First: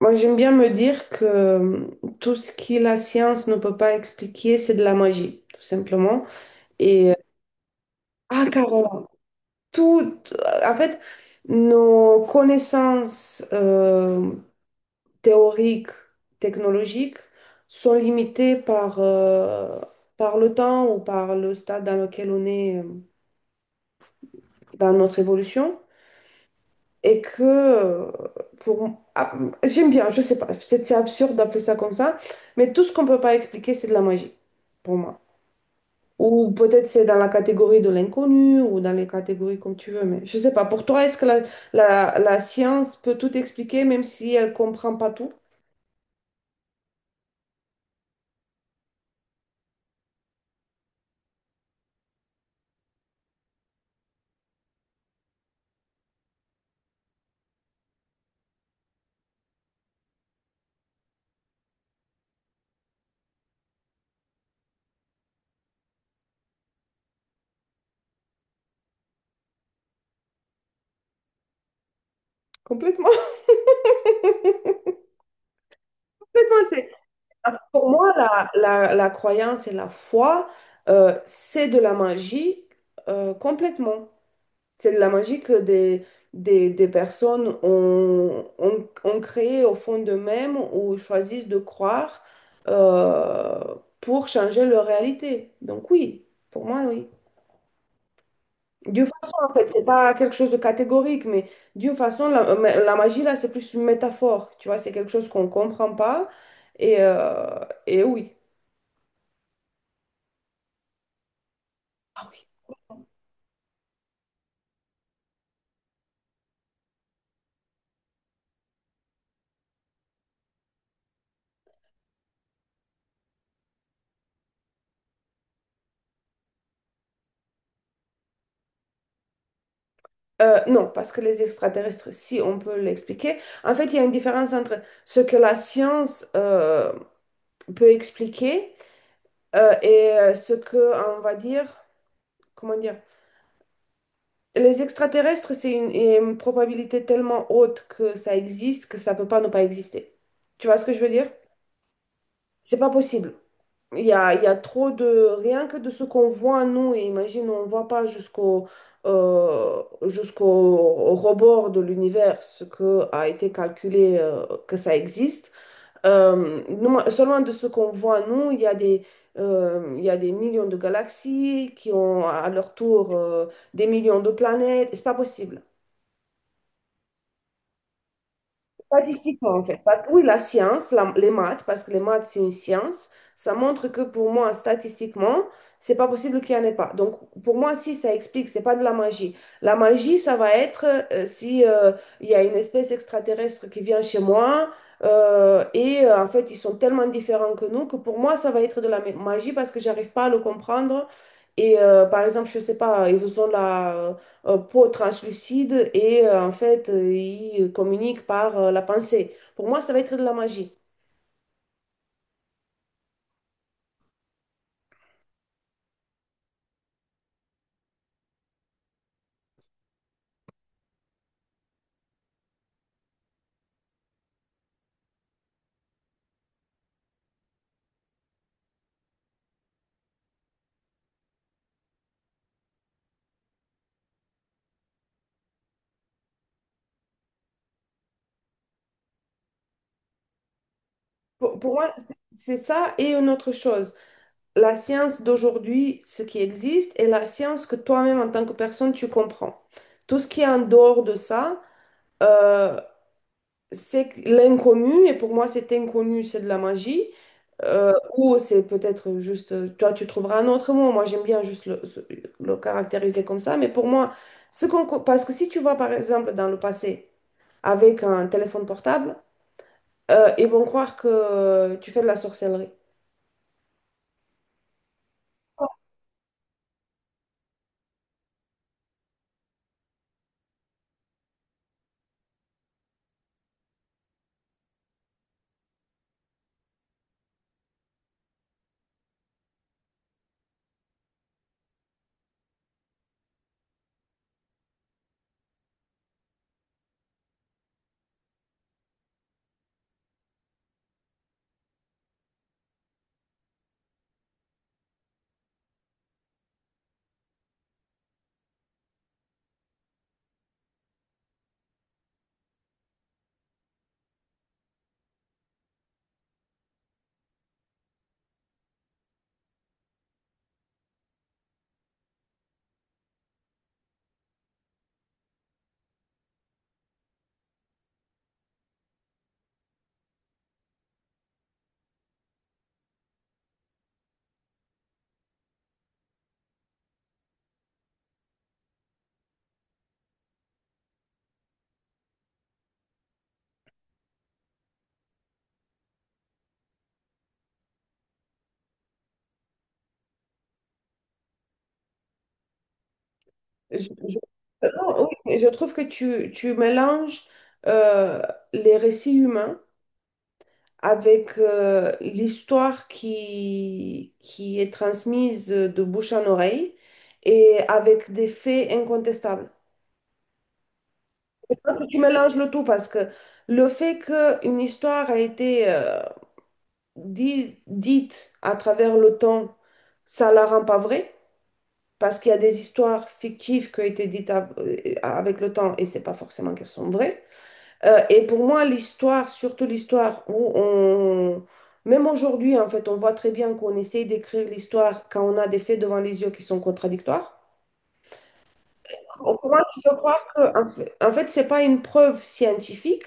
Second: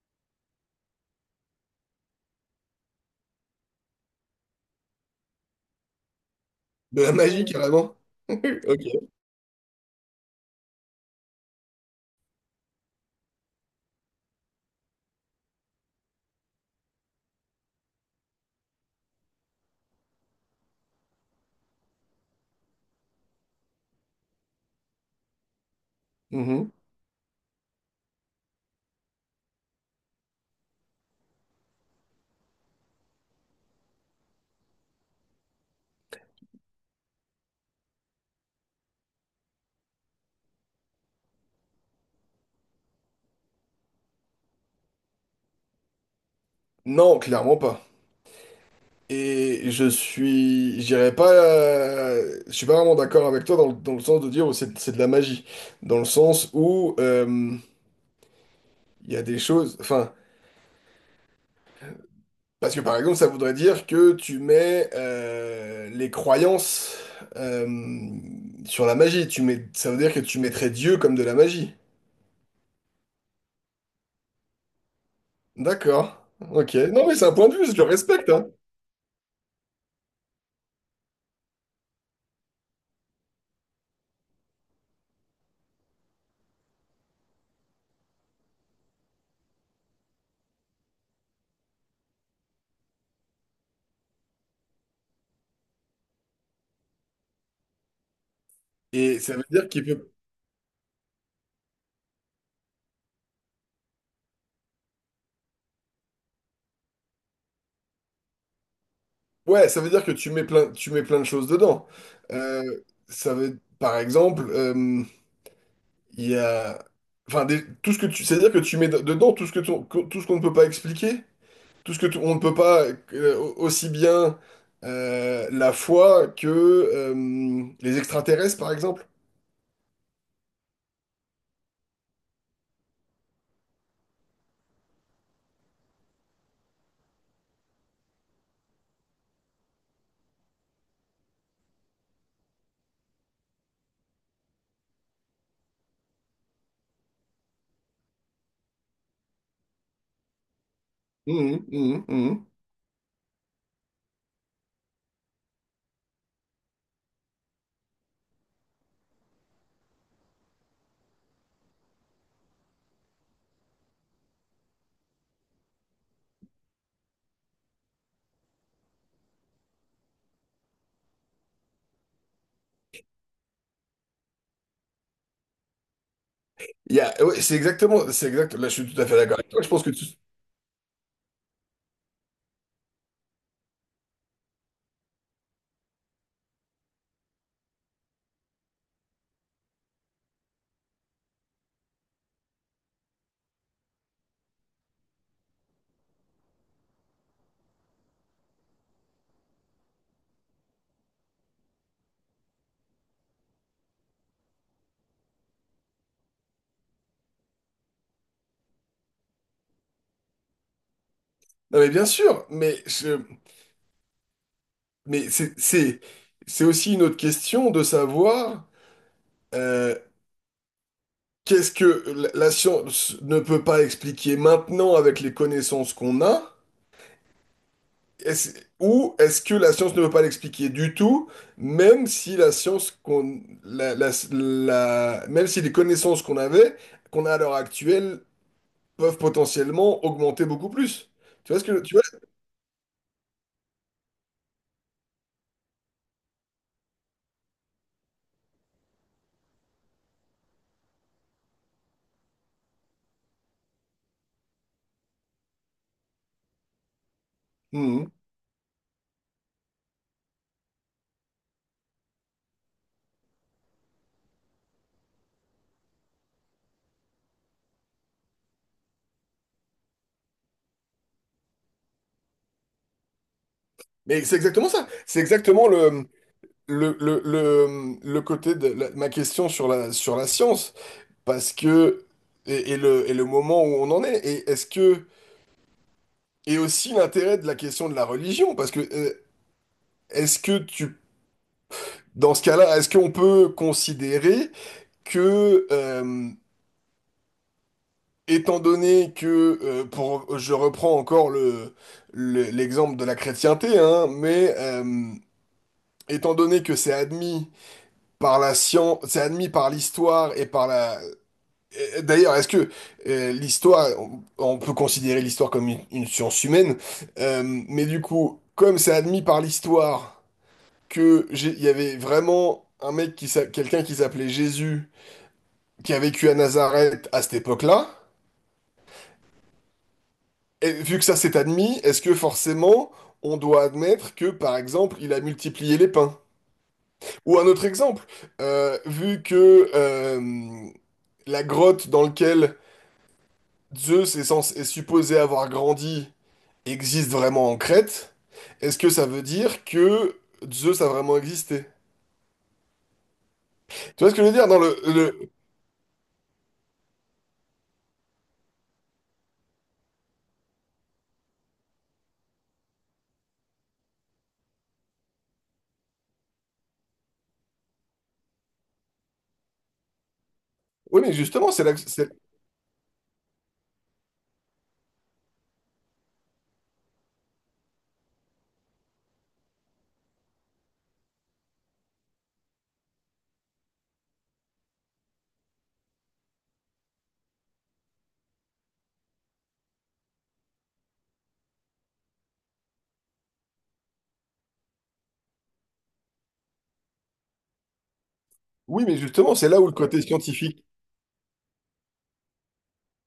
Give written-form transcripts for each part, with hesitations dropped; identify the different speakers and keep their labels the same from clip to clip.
Speaker 1: Moi, j'aime bien me dire que tout ce que la science ne peut pas expliquer, c'est de la magie, tout simplement.
Speaker 2: De
Speaker 1: Et,
Speaker 2: la
Speaker 1: euh,
Speaker 2: magie. Carrément.
Speaker 1: ah, carrément,
Speaker 2: Ok.
Speaker 1: tout, en fait, nos connaissances théoriques, technologiques sont limitées par le temps ou par le stade dans lequel on est dans notre évolution.
Speaker 2: Mhm.
Speaker 1: Et que pour ah, j'aime bien, je sais pas, peut-être c'est absurde d'appeler ça comme ça, mais tout ce qu'on peut pas expliquer, c'est de la magie pour moi. Ou peut-être c'est dans la catégorie de l'inconnu ou dans les catégories comme tu veux, mais je sais pas. Pour toi, est-ce que la science peut tout expliquer même si elle comprend pas tout
Speaker 2: Non, clairement pas. J'irais pas, je suis pas vraiment d'accord avec toi dans le sens de dire oh, c'est de la magie. Dans le sens où il y a des choses, enfin, parce que par exemple, ça voudrait dire que tu mets les croyances euh, sur la magie. Ça veut dire que tu mettrais Dieu comme de la magie.
Speaker 1: complètement?
Speaker 2: D'accord.
Speaker 1: Complètement,
Speaker 2: Ok.
Speaker 1: c'est-
Speaker 2: Non, mais c'est un point de vue, je le
Speaker 1: Pour moi,
Speaker 2: respecte, hein.
Speaker 1: la croyance et la foi, c'est de la magie, complètement. C'est la magie que des personnes ont créée au fond d'eux-mêmes ou choisissent de croire euh, pour changer leur réalité. Donc oui, pour moi, oui. D'une
Speaker 2: Et
Speaker 1: façon,
Speaker 2: ça veut
Speaker 1: en fait,
Speaker 2: dire
Speaker 1: c'est
Speaker 2: qu'il peut.
Speaker 1: pas quelque chose de catégorique, mais d'une façon, la magie, là, c'est plus une métaphore. Tu vois, c'est quelque chose qu'on comprend pas. Et, euh, et oui.
Speaker 2: Ouais, ça veut dire que tu mets plein de choses dedans.
Speaker 1: Ah oui.
Speaker 2: Euh, ça veut, par exemple, il y a, enfin, tout ce que tu, c'est-à-dire que tu mets dedans tout ce que tout ce qu'on ne peut pas expliquer, tout ce que on ne peut pas aussi bien la foi que les extraterrestres, par exemple.
Speaker 1: Non, parce que les extraterrestres, si on peut l'expliquer, en fait, il y a une différence entre ce que la science peut expliquer, et ce que, on va dire, comment dire, les extraterrestres, c'est une probabilité tellement haute que ça existe que ça peut pas ne pas exister. Tu vois ce que je veux dire?
Speaker 2: Mhm, mhm, mhm.
Speaker 1: C'est pas possible. Il y a trop de, rien que de ce qu'on voit, nous, et imagine, on ne voit pas jusqu'au rebord de l'univers ce que a été calculé, que ça existe. Nous- selon de ce qu'on voit, nous, il y a des, il y a des millions de galaxies qui ont à leur tour, des millions de planètes. C'est pas possible.
Speaker 2: Il y a, ouais, c'est exact. Là, je suis tout à fait d'accord avec
Speaker 1: Statistiquement,
Speaker 2: toi.
Speaker 1: en
Speaker 2: Je
Speaker 1: fait.
Speaker 2: pense que
Speaker 1: Parce
Speaker 2: tu-
Speaker 1: que oui, la science, les maths, parce que les maths, c'est une science, ça montre que pour moi, statistiquement, c'est pas possible qu'il n'y en ait pas. Donc, pour moi, si ça explique, c'est pas de la magie. La magie, ça va être si, il y a une espèce extraterrestre qui vient chez moi, et en fait, ils sont tellement différents que nous que pour moi, ça va être de la magie parce que j'arrive pas à le comprendre. Et par exemple, je sais pas, ils ont la peau translucide et, en fait, il communique par la pensée. Pour moi, ça va être de la magie.
Speaker 2: non, mais bien sûr, mais c'est aussi une autre question de savoir. euh, Qu'est-ce que la science ne peut pas expliquer maintenant avec les connaissances qu'on a? Est-ce- ou est-ce que la science ne peut pas l'expliquer du tout, même si la science qu'on, la- la- la- même si les connaissances qu'on avait, qu'on a à l'heure actuelle, peuvent potentiellement augmenter beaucoup plus?
Speaker 1: Pour, pour moi,
Speaker 2: Tu vois?
Speaker 1: c'est ça et une autre chose. La science d'aujourd'hui, ce qui existe, et la science que toi-même, en tant que personne, tu comprends. Tout ce qui est en dehors de ça, euh, c'est l'inconnu, et pour moi, cet inconnu, c'est de la magie.
Speaker 2: Mhm.
Speaker 1: Ou c'est peut-être juste, toi, tu trouveras un autre mot. Moi, j'aime bien juste le caractériser comme ça. Mais pour moi, parce que si tu vas, par exemple, dans le passé, avec un téléphone portable, ils vont croire que tu fais de la sorcellerie.
Speaker 2: Mais c'est exactement ça. C'est exactement le côté de la ma question sur la science. Parce que et le moment où on en est. Et est-ce que et aussi l'intérêt de la question de la religion, parce que est-ce que tu, dans ce cas-là, est-ce qu'on peut considérer que, étant donné que, pour, je reprends encore l'exemple de la chrétienté, hein, mais étant donné que c'est admis par la science, c'est admis par l'histoire et par la... et d'ailleurs, est-ce que l'histoire, on peut considérer l'histoire comme une science humaine, mais du coup, comme c'est admis par l'histoire, que il y avait vraiment un mec quelqu'un qui s'appelait Jésus qui a vécu à Nazareth à cette époque-là. Et vu que ça s'est admis, est-ce que forcément on doit admettre que par exemple il a multiplié les pains? Ou un autre exemple, vu que la grotte dans laquelle Zeus est, est supposé avoir grandi existe vraiment en Crète, est-ce que ça veut dire que Zeus a vraiment existé?
Speaker 1: Je,
Speaker 2: Tu vois ce
Speaker 1: je-
Speaker 2: que je veux dire dans
Speaker 1: non, oui,
Speaker 2: le...
Speaker 1: mais je trouve que tu mélanges euh, les récits humains avec l'histoire qui est transmise de bouche en oreille et avec des faits incontestables.
Speaker 2: Oui, mais justement,
Speaker 1: Tu mélanges le tout parce que le fait qu'une histoire a été dite à travers le temps, ça la rend pas vraie. Parce qu'il y a des histoires fictives qui ont été dites avec le temps et c'est pas forcément qu'elles sont vraies. Et pour moi, l'histoire, surtout l'histoire où on. Même aujourd'hui, en fait, on voit très bien qu'on essaye d'écrire l'histoire quand on a des faits devant les yeux qui sont contradictoires.
Speaker 2: oui, mais justement,
Speaker 1: Pour
Speaker 2: c'est là
Speaker 1: moi
Speaker 2: où le
Speaker 1: tu peux
Speaker 2: côté
Speaker 1: croire que,
Speaker 2: scientifique.
Speaker 1: en fait, c'est pas une preuve scientifique,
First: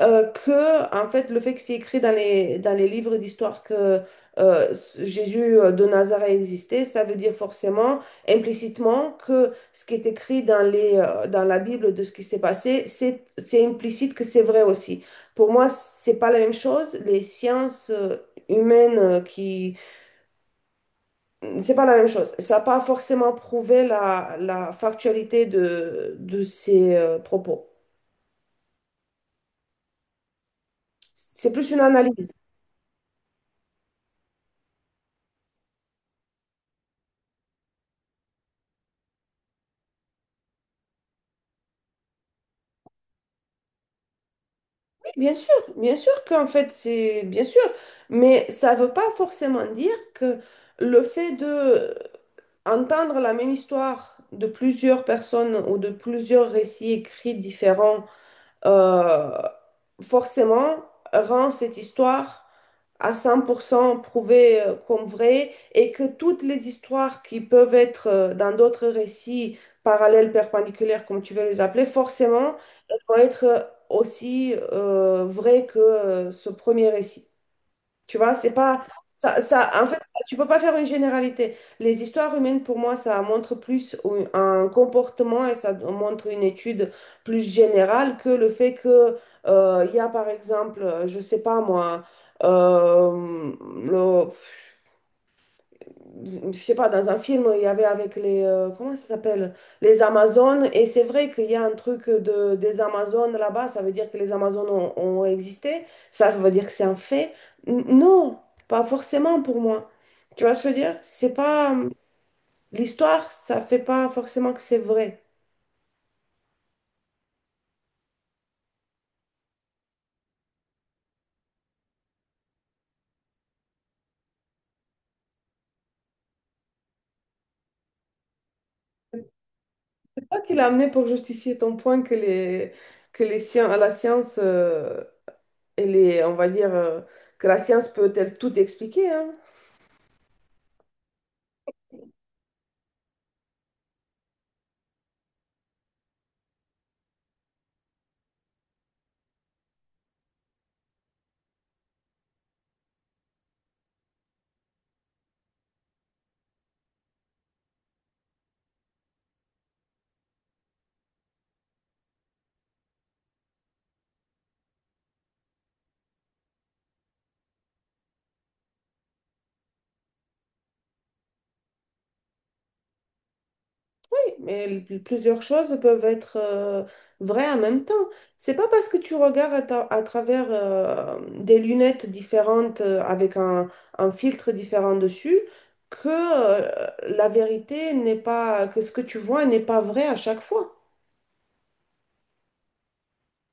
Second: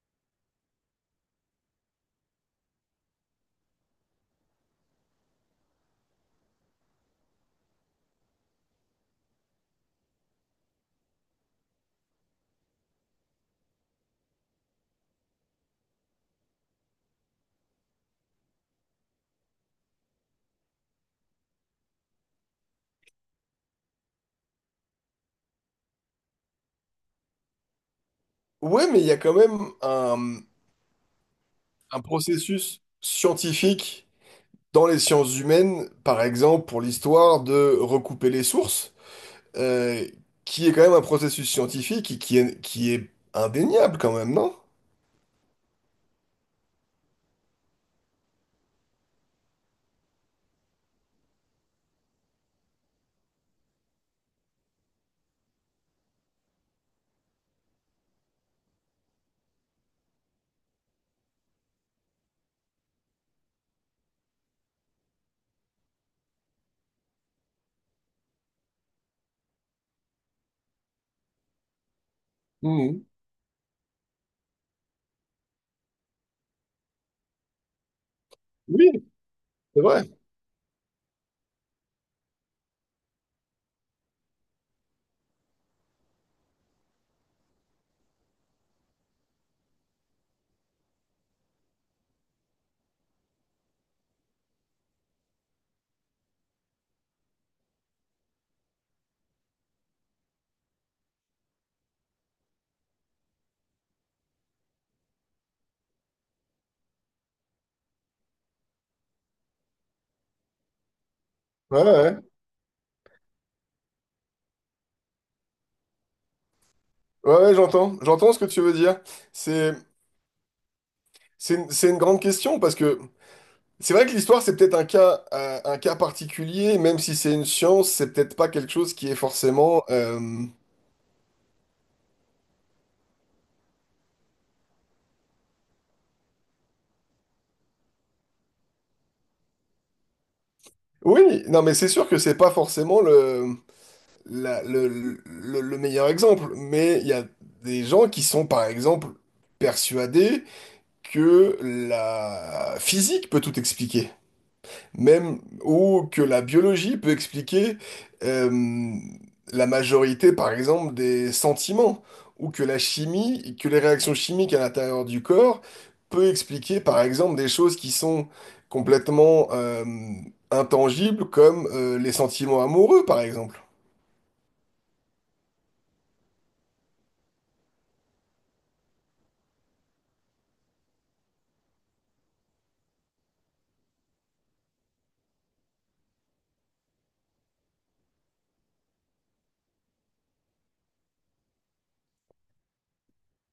Speaker 1: que en fait le fait que c'est écrit dans les livres d'histoire que Jésus de Nazareth existait, ça veut dire forcément implicitement que ce qui est écrit dans la Bible de ce qui s'est passé, c'est implicite que c'est vrai aussi. Pour moi, c'est pas la même chose. Les sciences humaines qui. C'est pas la même chose. Ça n'a pas forcément prouvé la factualité de ces propos.
Speaker 2: Ouais, mais il y a quand même
Speaker 1: C'est plus une
Speaker 2: un
Speaker 1: analyse.
Speaker 2: processus scientifique dans les sciences humaines, par exemple pour l'histoire de recouper les sources, euh, qui est quand même un processus scientifique et qui est indéniable quand même, non?
Speaker 1: Bien sûr qu'en fait, c'est bien sûr, mais ça ne veut pas forcément dire que le fait de entendre la même histoire de plusieurs personnes ou de plusieurs récits écrits différents euh, forcément rend cette histoire à 100% prouvée, comme vraie et que toutes les histoires qui peuvent être dans d'autres récits parallèles, perpendiculaires, comme tu veux les appeler, forcément, elles
Speaker 2: Mhm.
Speaker 1: vont être aussi vraies que ce premier récit. Tu vois, c'est pas
Speaker 2: Oui,
Speaker 1: ça, ça
Speaker 2: c'est
Speaker 1: en fait,
Speaker 2: vrai.
Speaker 1: tu peux pas faire une généralité. Les histoires humaines, pour moi, ça montre plus un comportement et ça montre une étude plus générale que le fait que il y a, par exemple, je sais pas moi, euh, le, je sais pas, dans un film, il y avait avec les, comment ça s'appelle? Les Amazones. Et c'est vrai qu'il y a un truc de, des Amazones là-bas, ça veut dire que les Amazones ont existé. Ça veut dire que c'est un fait. Non, pas forcément pour moi. Tu vois ce que je veux dire? C'est pas,
Speaker 2: Ouais, ouais, ouais,
Speaker 1: l'histoire, ça fait pas forcément que c'est vrai.
Speaker 2: ouais, ouais, j'entends, j'entends ce que tu veux dire. C'est, c'est une grande question parce que c'est vrai que l'histoire, c'est peut-être un cas particulier, même si c'est une science, c'est peut-être pas quelque chose qui est forcément. Euh,
Speaker 1: C'est toi qui l'as amené pour justifier ton point que la science, elle est, on va dire, que la science peut-elle tout expliquer, hein?
Speaker 2: oui, non, mais c'est sûr que c'est pas forcément le, la- le meilleur exemple. Mais il y a des gens qui sont, par exemple, persuadés que la physique peut tout expliquer. Même ou que la biologie peut expliquer euh, la majorité, par exemple, des sentiments, ou que la chimie, que les réactions chimiques à l'intérieur du corps peut expliquer, par exemple, des choses qui sont complètement intangibles, comme les sentiments amoureux, par exemple.
Speaker 1: Mais plusieurs choses peuvent être vraies en même temps. C'est pas parce que tu regardes à travers des lunettes différentes avec un filtre différent dessus que la vérité n'est pas, que ce que tu vois n'est pas vrai à chaque fois.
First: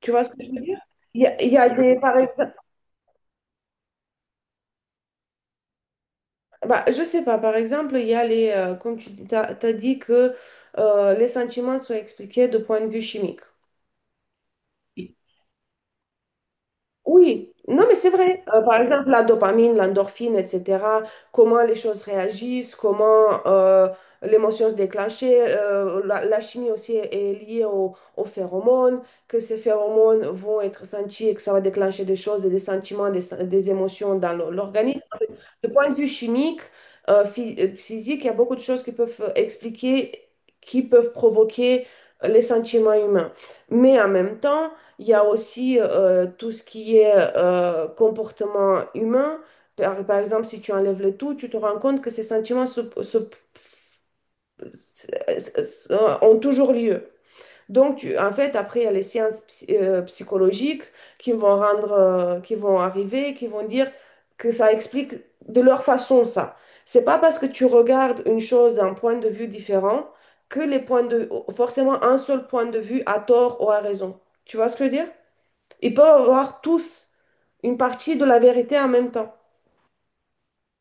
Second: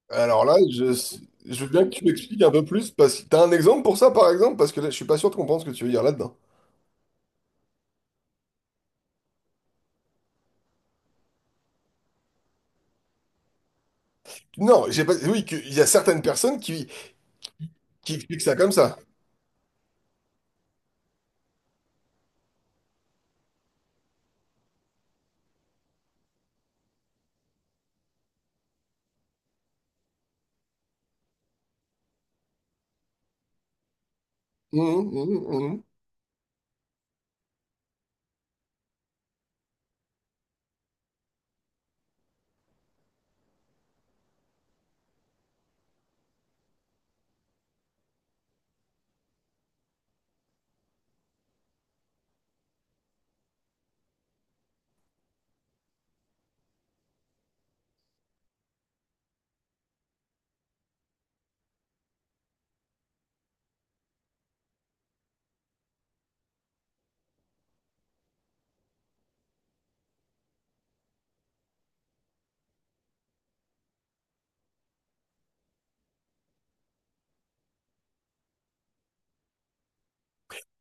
Speaker 1: Tu vois ce que
Speaker 2: Alors
Speaker 1: je
Speaker 2: là,
Speaker 1: veux dire?
Speaker 2: je,
Speaker 1: Il y a, il y
Speaker 2: je
Speaker 1: a
Speaker 2: veux bien que
Speaker 1: des,
Speaker 2: tu
Speaker 1: par
Speaker 2: m'expliques un
Speaker 1: exemple,
Speaker 2: peu plus, parce que t'as un exemple pour ça, par exemple, parce que là, je suis pas sûr de comprendre ce que tu veux dire là-dedans.
Speaker 1: bah, je sais pas, par exemple, il y a les, comme tu as dit que les sentiments sont expliqués de point de vue chimique.
Speaker 2: Non, j'ai pas, oui, il y a certaines personnes
Speaker 1: Oui, non, mais c'est
Speaker 2: qui
Speaker 1: vrai.
Speaker 2: expliquent ça comme
Speaker 1: Par
Speaker 2: ça.
Speaker 1: exemple, la dopamine, l'endorphine, etc., comment les choses réagissent, comment l'émotion se déclenche. La chimie aussi est liée aux phéromones, que ces phéromones vont être sentis et que ça va déclencher des choses, des sentiments, des émotions dans l'o-
Speaker 2: Mhm,
Speaker 1: l'organisme. En fait,
Speaker 2: mhm,
Speaker 1: de
Speaker 2: mhm.
Speaker 1: point de vue chimique, physique, il y a beaucoup de choses qui peuvent expliquer, qui peuvent provoquer les sentiments humains. Mais en même temps, il y a aussi tout ce qui est comportement humain. Par exemple, si tu enlèves le tout, tu te rends compte que ces sentiments ont toujours lieu. Donc, en fait, après, il y a les sciences psychologiques qui vont rendre, qui vont arriver, qui vont dire que ça explique de leur façon ça. C'est pas parce que tu regardes une chose d'un point de vue différent que les points de, forcément un seul point de vue a tort ou a raison. Tu vois ce que je veux dire? Ils peuvent avoir tous une partie de la vérité en même temps,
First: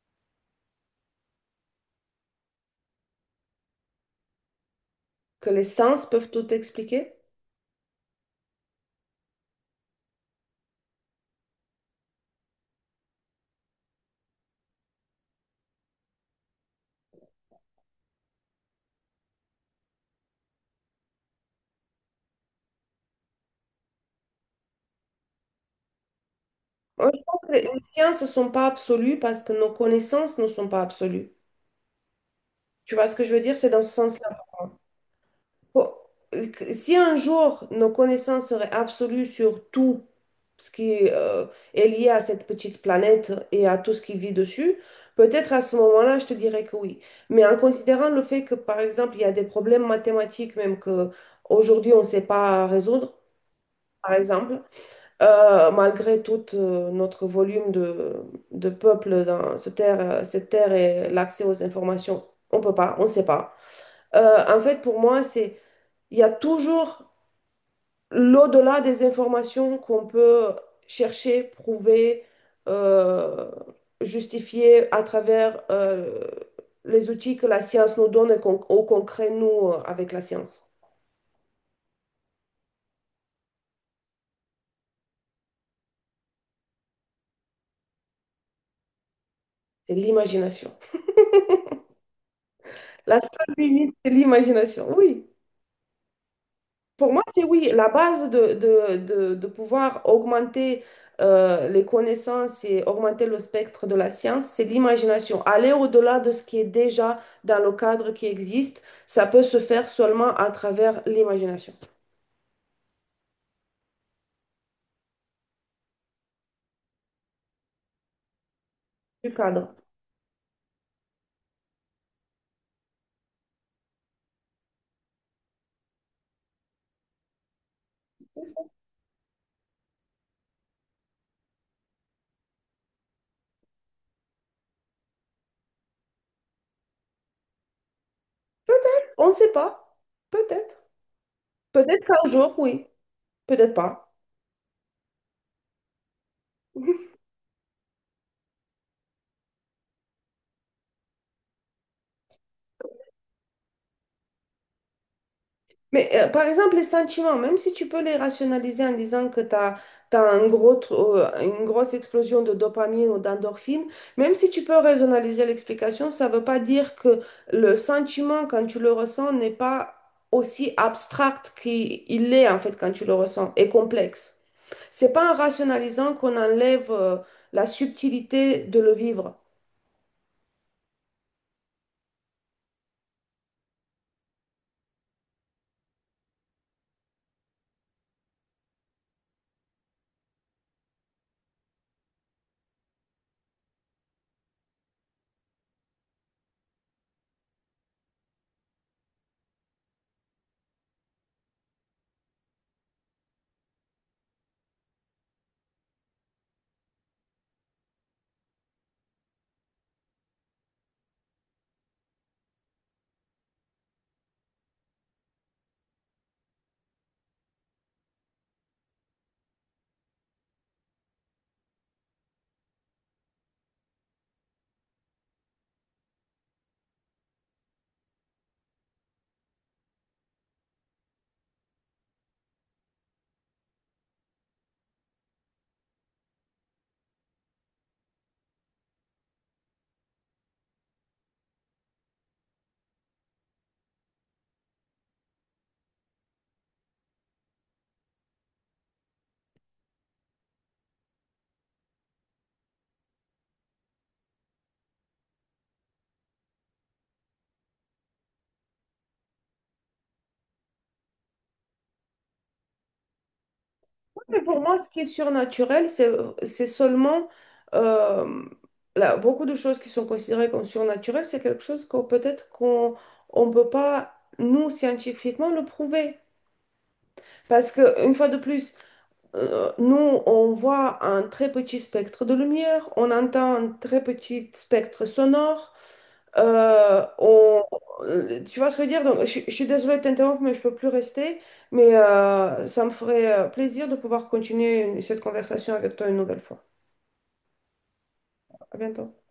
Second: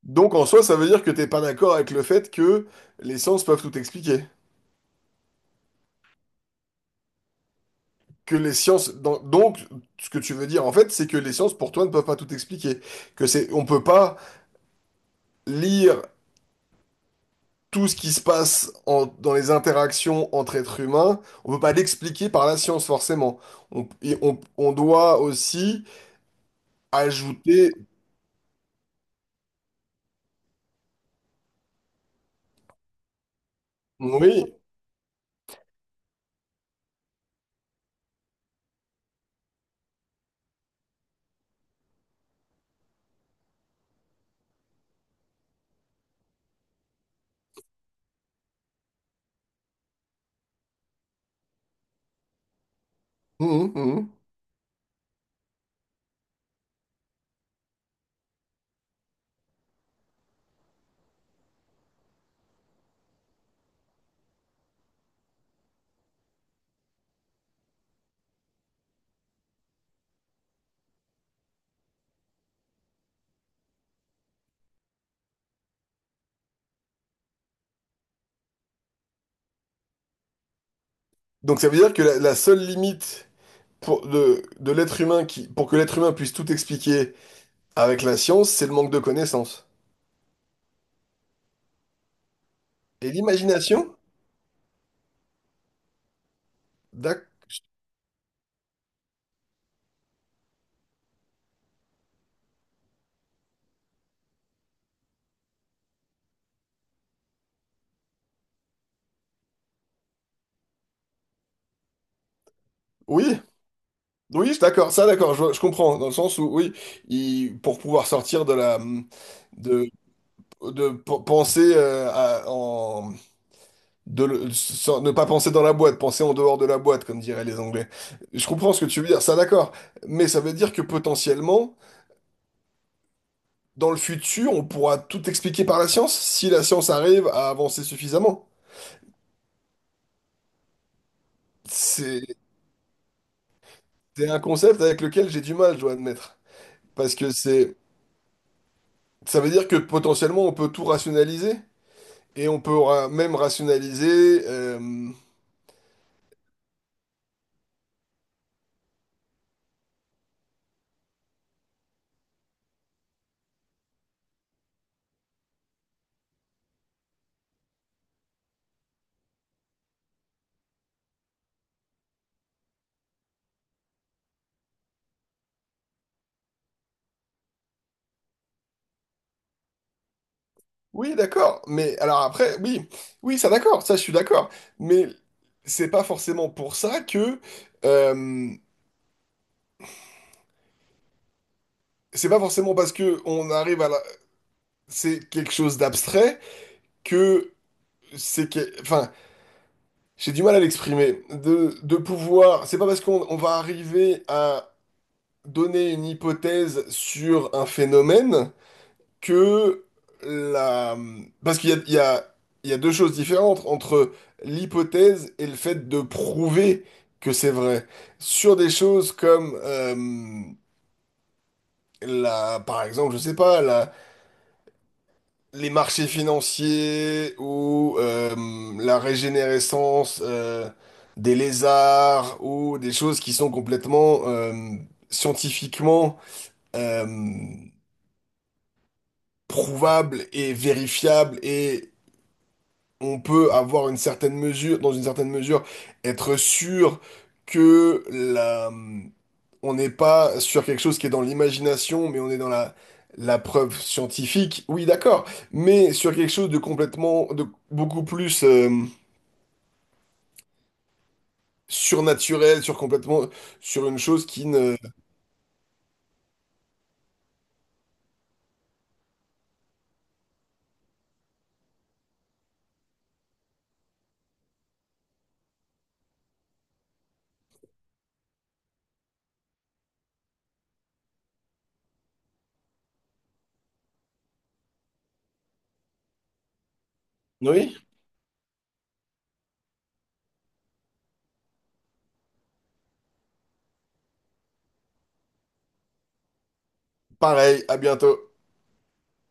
Speaker 2: Donc en soi, ça veut dire que t'es pas d'accord avec le fait que les sciences peuvent tout expliquer.
Speaker 1: que les sens peuvent tout expliquer.
Speaker 2: Que les sciences, donc ce que tu veux dire en fait, c'est que les sciences pour toi ne peuvent pas tout expliquer. Que c'est, on peut pas lire tout ce qui se passe dans les interactions entre êtres humains. On peut pas l'expliquer par la science forcément. On doit aussi
Speaker 1: Moi, je pense que
Speaker 2: ajouter,
Speaker 1: les sciences ne sont pas absolues parce que nos connaissances ne sont pas absolues. Tu vois ce que je veux dire? C'est dans ce sens-là.
Speaker 2: oui.
Speaker 1: Faut- Si un jour nos connaissances seraient absolues sur tout ce qui est lié à cette petite planète et à tout ce qui vit dessus, peut-être à ce moment-là, je te dirais que oui. Mais en considérant le fait que, par exemple, il y a des problèmes mathématiques même que aujourd'hui on ne sait pas résoudre,
Speaker 2: Mhm,
Speaker 1: par
Speaker 2: mhm.
Speaker 1: exemple, malgré tout notre volume de peuple dans cette terre et l'accès aux informations, on peut pas, on sait pas. En fait, pour moi, c'est, il y a toujours l'au-delà des informations qu'on peut chercher, prouver, euh, justifier à travers les outils que la science nous donne et qu'on, ou qu'on crée nous avec la science.
Speaker 2: Donc ça veut dire que la seule limite pour de l'être humain qui, pour que l'être humain puisse tout expliquer. Avec la science, c'est le manque de connaissances.
Speaker 1: C'est l'imagination.
Speaker 2: Et
Speaker 1: La seule limite,
Speaker 2: l'imagination?
Speaker 1: c'est l'imagination. Oui, pour moi,
Speaker 2: D'ac-
Speaker 1: c'est oui. La base de pouvoir augmenter les connaissances et augmenter le spectre de la science, c'est l'imagination. Aller au-delà de ce qui est déjà dans le cadre qui existe, ça peut se faire seulement à travers l'imagination
Speaker 2: oui, oui, d'accord, je comprends, dans le sens où, oui, pour pouvoir sortir de la...
Speaker 1: du cadre.
Speaker 2: de, de penser de le- sans- ne pas penser dans la boîte, penser en dehors de la boîte, comme diraient les Anglais. Je comprends ce que tu veux dire, ça d'accord, mais ça veut dire que potentiellement, dans le futur, on pourra tout expliquer par la science, si la science arrive à avancer suffisamment.
Speaker 1: On ne sait pas, peut-être. Peut-être un
Speaker 2: C'est
Speaker 1: jour, oui, peut-être pas.
Speaker 2: c'est un concept avec lequel j'ai du mal, je dois admettre. Parce que c'est, ça veut dire que potentiellement on peut tout rationaliser et on peut même rationaliser. Euh,
Speaker 1: Mais par exemple, les sentiments, même si tu peux les rationaliser en disant que tu as, un gros, tr- une grosse explosion de dopamine ou d'endorphine, même si tu peux rationaliser l'explication, ça ne veut pas dire que le sentiment, quand tu le ressens, n'est pas aussi abstract qu'il il est en fait quand tu le ressens, et complexe. C'est pas en rationalisant qu'on enlève la subtilité de le vivre.
Speaker 2: oui, d'accord. Mais alors après, oui, oui, ça d'accord, ça je suis d'accord. Mais c'est pas forcément pour ça que euh, c'est pas forcément parce que on arrive à la... c'est quelque chose d'abstrait que c'est que... enfin, j'ai du mal à l'exprimer. De pouvoir, c'est pas parce qu'on on va arriver à donner une hypothèse sur un phénomène que la... Parce qu'il y a deux choses différentes entre l'hypothèse et le fait de prouver que c'est vrai. Sur des choses comme, la, par exemple, je sais pas, la, les marchés financiers ou la régénérescence des lézards ou des choses qui sont complètement scientifiquement euh, prouvables et vérifiables et on peut avoir dans une certaine mesure, être sûr que on n'est pas sur quelque chose qui est dans l'imagination, mais on est dans la, la preuve scientifique. Oui, d'accord, mais sur quelque chose de complètement, de beaucoup plus surnaturel, sur complètement, sur une chose
Speaker 1: Mais
Speaker 2: qui
Speaker 1: pour
Speaker 2: ne.
Speaker 1: moi, ce qui est surnaturel, c'est seulement euh, là, beaucoup de choses qui sont considérées comme surnaturelles, c'est quelque chose qu'on peut-être qu'on on peut pas, nous, scientifiquement, le prouver. Parce que, une fois de plus, nous, on voit un très petit spectre de lumière, on entend un très petit spectre sonore. Euh, on-
Speaker 2: Oui,
Speaker 1: Tu vois ce que je veux dire? Donc, je suis désolée de t'interrompre, mais je peux plus rester. Mais ça me ferait plaisir de pouvoir continuer cette conversation avec toi une nouvelle fois.
Speaker 2: pareil, à bientôt.
Speaker 1: À bientôt.